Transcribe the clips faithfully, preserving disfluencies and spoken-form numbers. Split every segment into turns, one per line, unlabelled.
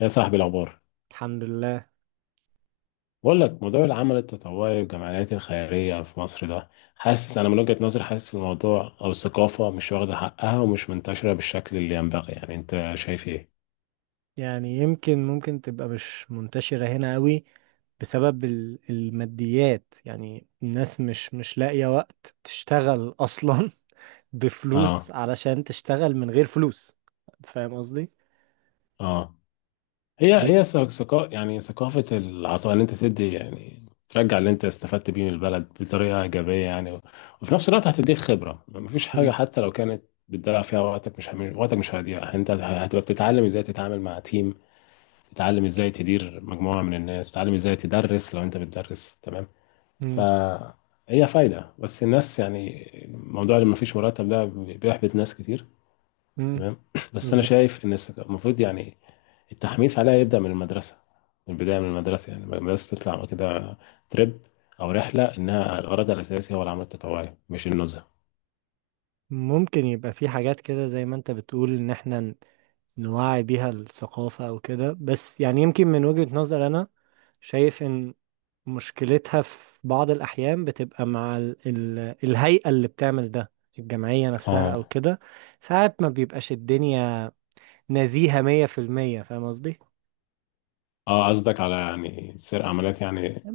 يا صاحبي الأخبار،
الحمد لله.
بقول لك موضوع العمل التطوعي والجمعيات الخيرية في مصر ده، حاسس أنا من وجهة نظري حاسس الموضوع أو الثقافة مش واخدة حقها ومش منتشرة بالشكل اللي ينبغي، يعني أنت شايف إيه؟
يعني يمكن ممكن تبقى مش منتشرة هنا قوي بسبب ال- الماديات. يعني الناس مش مش لاقية وقت تشتغل أصلا بفلوس،
آه.
علشان تشتغل من غير فلوس. فاهم قصدي؟
آه. هي
ي-
هي ثقافة، يعني ثقافة العطاء، إن أنت تدي يعني ترجع اللي أنت استفدت بيه من البلد بطريقة إيجابية يعني و- وفي نفس الوقت هتديك خبرة. مفيش حاجة
مم.
حتى لو كانت بتضيع فيها وقتك، مش هم- وقتك مش هيضيع، أنت هتبقى بتتعلم إزاي تتعامل مع تيم، تتعلم ازاي تدير مجموعة من الناس، تتعلم ازاي تدرس لو انت بتدرس. تمام.
مم.
فهي فايدة، بس الناس يعني موضوع اللي مفيش مرتب ده بيحبط ناس كتير.
مم.
تمام بس انا
بالظبط.
شايف ان الس- المفروض يعني التحميس عليها يبدأ من المدرسة، من البداية من المدرسة، يعني المدرسة تطلع كده تريب أو رحلة إنها الغرض الأساسي هو العمل التطوعي مش النزهة.
ممكن يبقى في حاجات كده زي ما انت بتقول ان احنا ن- نوعي بيها الثقافة او كده. بس يعني يمكن من وجهة نظر انا شايف ان مشكلتها في بعض الأحيان بتبقى مع ال ال الهيئة اللي بتعمل ده، الجمعية نفسها
اه.
أو كده. ساعات ما بيبقاش الدنيا نزيهة مية في المية. فاهم قصدي؟
اه، قصدك على يعني سير عمليات يعني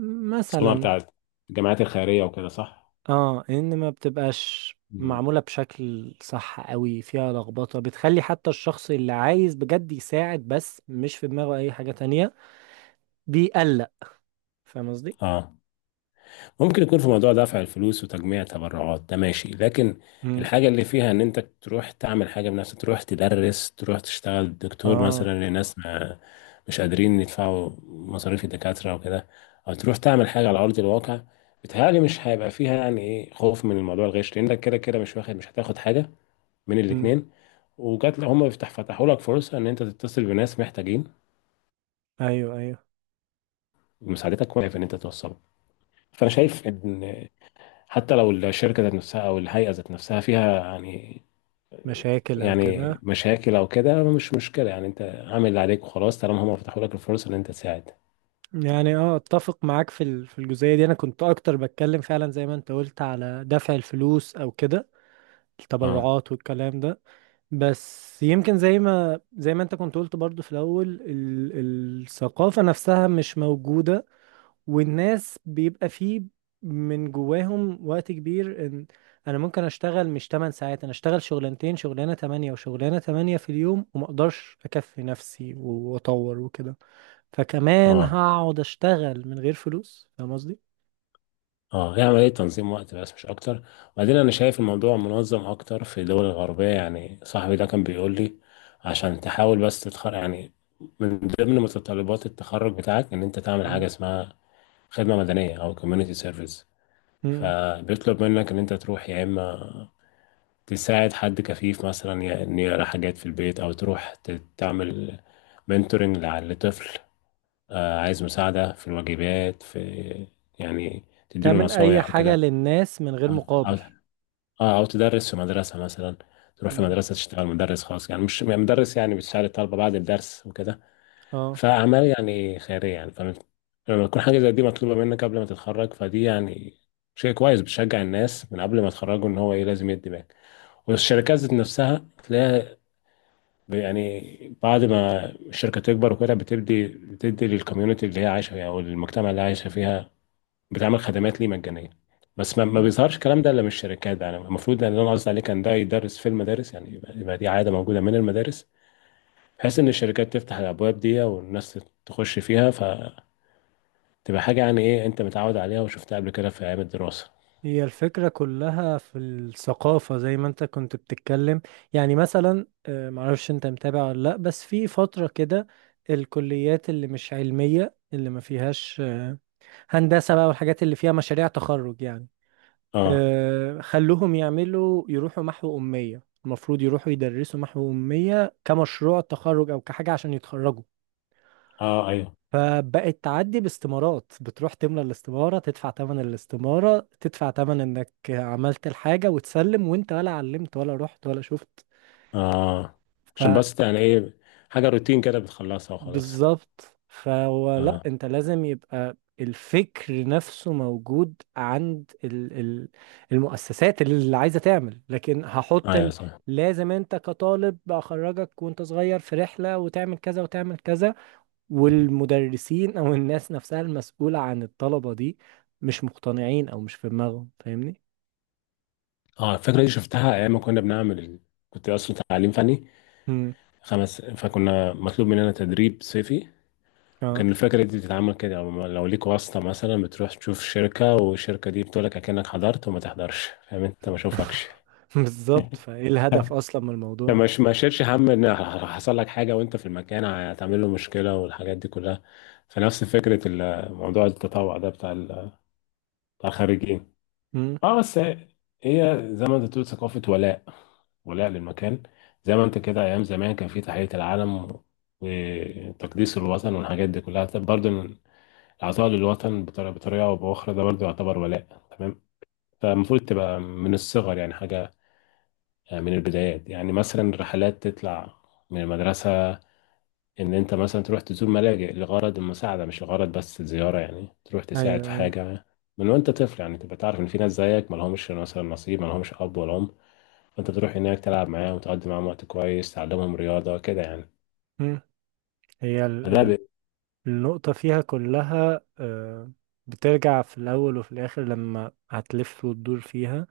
السمعة
مثلا.
بتاعت الجامعات الخيرية وكده، صح؟
اه، إن ما بتبقاش
مم.
معمولة بشكل صح قوي، فيها لخبطة بتخلي حتى الشخص اللي عايز بجد يساعد بس مش في دماغه أي حاجة تانية بيقلق. فاهم قصدي؟
اه، ممكن يكون في موضوع دفع الفلوس وتجميع تبرعات ده ماشي، لكن
مم.
الحاجة اللي فيها ان انت تروح تعمل حاجة بنفسك، تروح تدرس، تروح تشتغل دكتور
اه.
مثلا لناس ما مش قادرين يدفعوا مصاريف الدكاترة وكده، او تروح تعمل حاجة على ارض الواقع، بتهيألي مش هيبقى فيها يعني ايه خوف من الموضوع الغش، لانك كده كده مش واخد، مش هتاخد حاجة من
مم.
الاتنين. وجات لهم هم بيفتح فتحوا لك فرصة ان انت تتصل بناس محتاجين
أيوه، أيوه.
مساعدتك، واقف ان انت توصلهم. فانا شايف ان حتى لو الشركة ذات نفسها أو الهيئة ذات نفسها فيها يعني
مشاكل أو
يعني
كده.
مشاكل أو كده، مش مشكلة، يعني أنت عامل اللي عليك وخلاص طالما هم فتحوا لك الفرصة إن أنت تساعد.
يعني اه، اتفق معاك في ال- في الجزئية دي. انا كنت اكتر بتكلم فعلا زي ما انت قلت على دفع الفلوس او كده،
أه.
التبرعات والكلام ده. بس يمكن زي ما زي ما انت كنت قلت برضو في الاول ال الثقافة نفسها مش موجودة، والناس بيبقى فيه من جواهم وقت كبير ان انا ممكن اشتغل مش تمن ساعات، انا اشتغل شغلانتين، شغلانة تمنية وشغلانة تمنية في اليوم، وما اقدرش اكفي نفسي واطور وكده. فكمان
أه.
هقعد اشتغل من غير فلوس؟ فاهم قصدي.
أه، هي عملية تنظيم وقت بس مش أكتر. وبعدين أنا شايف الموضوع منظم أكتر في الدول الغربية. يعني صاحبي ده كان بيقول لي عشان تحاول بس تتخرج، يعني من ضمن متطلبات التخرج بتاعك إن أنت تعمل حاجة
مم.
اسمها خدمة مدنية أو كوميونيتي سيرفيس،
مم.
فبيطلب منك إن أنت تروح يا إما تساعد حد كفيف مثلا، ي- إن يقرأ حاجات في البيت، أو تروح ت- تعمل منتورنج لطفل، آه، عايز مساعدة في الواجبات، في يعني تديله
تعمل اي
نصايح
حاجة
وكده.
للناس من غير
أو أو
مقابل.
أو تدرس في مدرسة مثلا، تروح في
مم.
مدرسة تشتغل مدرس خاص، يعني مش يعني مدرس، يعني بتساعد الطلبة بعد الدرس وكده.
اه.
فأعمال يعني خيرية يعني، فلما لما تكون حاجة زي دي مطلوبة منك قبل ما تتخرج، فدي يعني شيء كويس، بتشجع الناس من قبل ما يتخرجوا إن هو إيه، لازم يدي باك. والشركات ذات نفسها تلاقيها يعني بعد ما الشركة تكبر وكده بتدي بتدي للكوميونتي اللي هي عايشة فيها، أو المجتمع اللي عايشة فيها، بتعمل خدمات ليه مجانية. بس ما, ما
مم.
بيظهرش الكلام ده إلا من الشركات، يعني المفروض إن، أنا قصدي عليه، كان ده يدرس في المدارس، يعني يبقى, يبقى دي عادة موجودة من المدارس، بحيث إن الشركات تفتح الأبواب دي والناس تخش فيها، فتبقى حاجة يعني إيه أنت متعود عليها وشفتها قبل كده في أيام الدراسة.
هي الفكرة كلها في الثقافة زي ما انت كنت بتتكلم. يعني مثلا آه، معرفش انت متابع ولا لا. بس في فترة كده الكليات اللي مش علمية، اللي ما فيهاش آه، هندسة بقى والحاجات اللي فيها مشاريع تخرج يعني،
أه.
آه، خلوهم يعملوا يروحوا محو أمية. المفروض يروحوا يدرسوا محو أمية كمشروع تخرج أو كحاجة عشان يتخرجوا.
أه. أيوه.
فبقت تعدي باستمارات، بتروح تملى الاستمارة، تدفع تمن الاستمارة، تدفع تمن إنك عملت الحاجة وتسلم، وأنت ولا علمت ولا رحت ولا شفت.
أه، عشان بس يعني إيه حاجة روتين كده بتخلصها وخلاص.
بالظبط. فهو لا،
أه
انت لازم يبقى الفكر نفسه موجود عند ال ال المؤسسات اللي عايزة تعمل، لكن هحط
أيوه
ان
صح.
لازم انت كطالب اخرجك وانت صغير في رحلة وتعمل كذا وتعمل كذا. والمدرسين او الناس نفسها المسؤولة عن الطلبة دي مش مقتنعين او مش في دماغهم. فاهمني؟
اه، الفكرة دي شفتها أيام ما كنا بنعمل ال- كنت أصلا تعليم فني
امم.
خمس، فكنا مطلوب مننا تدريب صيفي،
اه.
وكان الفكرة دي بتتعمل كده، لو لو ليك واسطة مثلا، بتروح تشوف شركة والشركة دي بتقولك أكنك حضرت وما تحضرش، فاهم أنت، ما شوفكش
بالظبط. فايه الهدف اصلا من الموضوع؟
فما ش- ما شيلش هم إن حصل لك حاجة وأنت في المكان، هتعمل له مشكلة والحاجات دي كلها. فنفس فكرة ال- موضوع التطوع ده بتاع ال- بتاع الخريجين.
امم.
اه بس هي زي ما انت بتقول، ثقافة ولاء، ولاء للمكان، زي ما انت كده ايام زمان كان في تحية العلم و- وتقديس الوطن والحاجات دي كلها. طب برضه العطاء للوطن بطريقة بطريقة او باخرى ده برضه يعتبر ولاء. تمام. فالمفروض تبقى من الصغر يعني حاجة، آه، من البدايات، يعني مثلا الرحلات تطلع من المدرسة ان انت مثلا تروح تزور ملاجئ لغرض المساعده، مش لغرض بس الزياره، يعني تروح تساعد في
ايوه، ايوه.
حاجه، من وانت طفل، يعني تبقى تعرف ان في ناس زيك ما لهمش مثلا نصيب، ما لهمش اب ولا ام، فانت تروح هناك تلعب معاهم وتقضي معاهم وقت كويس، تعلمهم رياضه كده يعني.
مم. هي
فده ب-
النقطة فيها كلها آه، بترجع في الأول وفي الآخر لما هتلف وتدور فيها.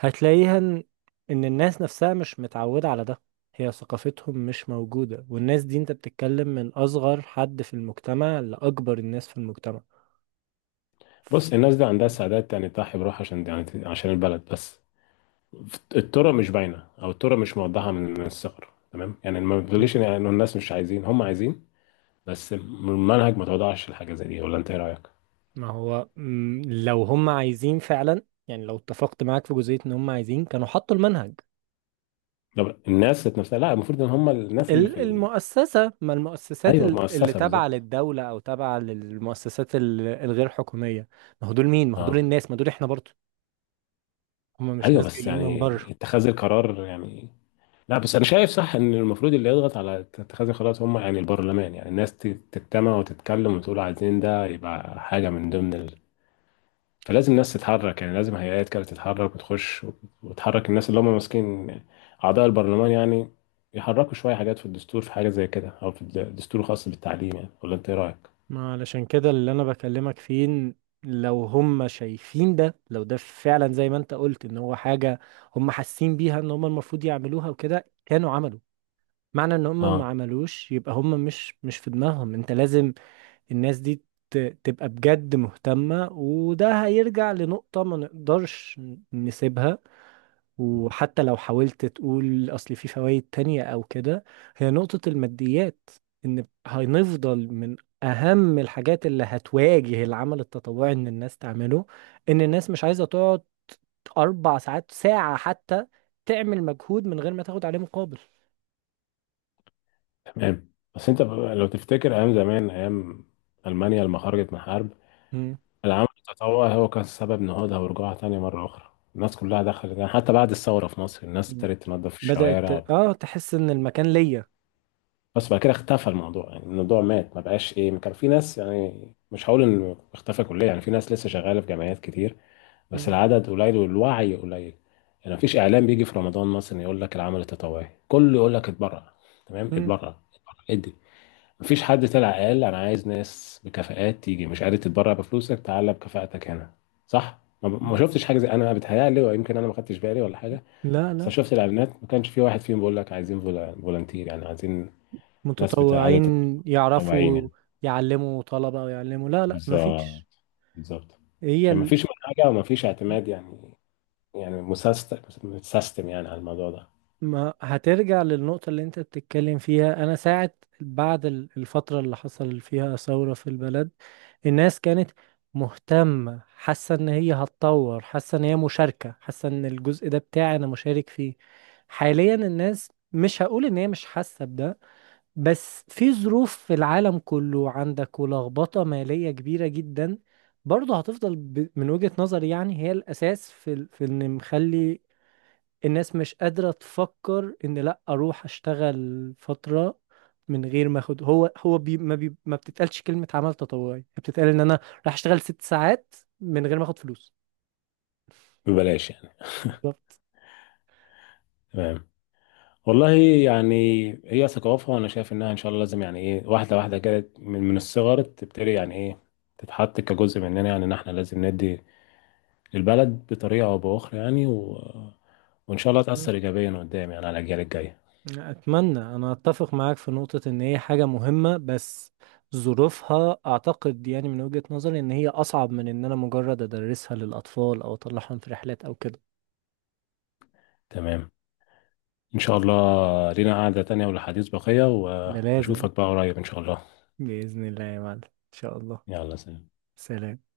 هتلاقيها إن إن الناس نفسها مش متعودة على ده. هي ثقافتهم مش موجودة، والناس دي أنت بتتكلم من أصغر حد في المجتمع لأكبر الناس في المجتمع.
بص، الناس دي عندها سعادات يعني تضحي بروح عشان يعني عشان البلد، بس الطرق مش باينه، او الطرق مش موضحه من من الصغر. تمام، يعني ما
م.
بتقوليش ان يعني إن الناس مش عايزين، هم عايزين، بس المنهج ما توضحش الحاجه زي دي، ولا انت ايه رايك؟
ما هو م، لو هم عايزين فعلا، يعني لو اتفقت معاك في جزئية إن هم عايزين كانوا حطوا المنهج.
طب الناس ذات نفسها، لا، المفروض ان هم الناس اللي في
ال-
ال...
المؤسسة، ما المؤسسات
ايوه
ال- اللي
المؤسسه
تابعة
بالظبط.
للدولة أو تابعة للمؤسسات ال- الغير حكومية. ما هو دول مين؟ ما هو دول
اه
الناس، ما دول إحنا برضو. هم مش
ايوه،
ناس
بس
جايين من
يعني
بره.
اتخاذ القرار يعني، لا بس انا شايف صح ان المفروض اللي يضغط على اتخاذ القرارات هم يعني البرلمان، يعني الناس ت- تجتمع وتتكلم وتقول عايزين ده يبقى حاجه من ضمن ال... فلازم الناس تتحرك، يعني لازم هيئات كده تتحرك وتخش وت- وتحرك الناس اللي هم ماسكين، اعضاء البرلمان يعني، يحركوا شويه حاجات في الدستور، في حاجه زي كده، او في الد- الدستور الخاص بالتعليم، يعني ولا انت ايه رايك؟
ما علشان كده اللي أنا بكلمك فيه، إن لو هم شايفين ده، لو ده فعلا زي ما أنت قلت إن هو حاجة هم حاسين بيها إن هم المفروض يعملوها وكده، كانوا عملوا. معنى إن هم ما عملوش يبقى هم مش مش في دماغهم. أنت لازم الناس دي ت- تبقى بجد مهتمة، وده هيرجع لنقطة ما نقدرش نسيبها. وحتى لو حاولت تقول أصل في فوائد تانية أو كده، هي نقطة الماديات، إن هنفضل من أهم الحاجات اللي هتواجه العمل التطوعي إن الناس تعمله، إن الناس مش عايزة تقعد أربع ساعات، ساعة حتى، تعمل مجهود من غير ما تاخد عليه مقابل.
تمام. بس انت بقى لو تفتكر ايام زمان، ايام المانيا لما خرجت من حرب،
مم.
العمل التطوعي هو كان سبب نهوضها ورجوعها تاني مره اخرى، الناس كلها دخلت. يعني حتى بعد الثوره في مصر الناس ابتدت تنظف
بدأت
الشوارع وبت-
آه تحس إن المكان ليا.
بس بعد كده اختفى الموضوع، يعني الموضوع مات، ما بقاش ايه، كان في ناس، يعني مش هقول انه اختفى كليا، يعني في ناس لسه شغاله في جمعيات كتير، بس
مم.
العدد قليل والوعي قليل. يعني مفيش اعلام بيجي في رمضان مثلا يقول لك العمل التطوعي كله، يقول لك اتبرع. تمام، اتبرع اتبرع، ادي. مفيش حد طلع قال انا عايز ناس بكفاءات تيجي، مش قادر تتبرع بفلوسك تعالى بكفاءتك هنا. صح، ما ما
مم.
شفتش حاجه زي، انا بتهيألي، ويمكن انا ما خدتش بالي ولا حاجه،
لا،
بس
لا.
أنا شفت الاعلانات ما كانش في واحد فيهم بيقول لك عايزين فولا- فولنتير، يعني عايزين ناس بتاع
متطوعين
عدد متطوعين
يعرفوا،
يعني.
يعلموا طلبة او يعلموا؟ لا، لا، مفيش.
بالظبط. بالظبط.
هي
عشان ما
ال...
فيش منهجه وما فيش اعتماد يعني، يعني مسست- متسيستم يعني على الموضوع ده.
ما هترجع للنقطة اللي انت بتتكلم فيها. انا ساعة بعد ال- الفترة اللي حصل فيها ثورة في البلد، الناس كانت مهتمة، حاسة ان هي هتطور، حاسة ان هي مشاركة، حاسة ان الجزء ده بتاعي انا مشارك فيه. حاليا الناس مش هقول ان هي مش حاسة بده، بس في ظروف في العالم كله عندك ولخبطة مالية كبيرة جدا. برضه هتفضل ب... من وجهة نظري يعني هي الأساس في ال... في إن مخلي الناس مش قادرة تفكر إن لأ أروح أشتغل فترة من غير ما أخد. هو هو بي... ما بي... ما بتتقالش كلمة عمل تطوعي، بتتقال إن أنا راح أشتغل ست ساعات من غير ما أخد فلوس.
ببلاش يعني.
بالظبط.
تمام. والله، يعني هي ثقافة أنا شايف إنها إن شاء الله لازم يعني إيه واحدة واحدة كده من من الصغر تبتدي، يعني إيه تتحط كجزء مننا، يعني إن إحنا لازم ندي للبلد بطريقة أو بأخرى، يعني و... وإن شاء الله تأثر إيجابيا قدام يعني على الأجيال الجاية.
أتمنى. أنا أتفق معاك في نقطة إن هي حاجة مهمة، بس ظروفها أعتقد يعني من وجهة نظري إن هي أصعب من إن أنا مجرد أدرسها للأطفال أو أطلعهم في رحلات أو كده.
تمام. إن شاء الله لينا قعدة تانية ولحديث بقية،
ده لازم،
وأشوفك بقى قريب إن شاء الله.
بإذن الله يا معلم، إن شاء الله.
يلا سلام.
سلام.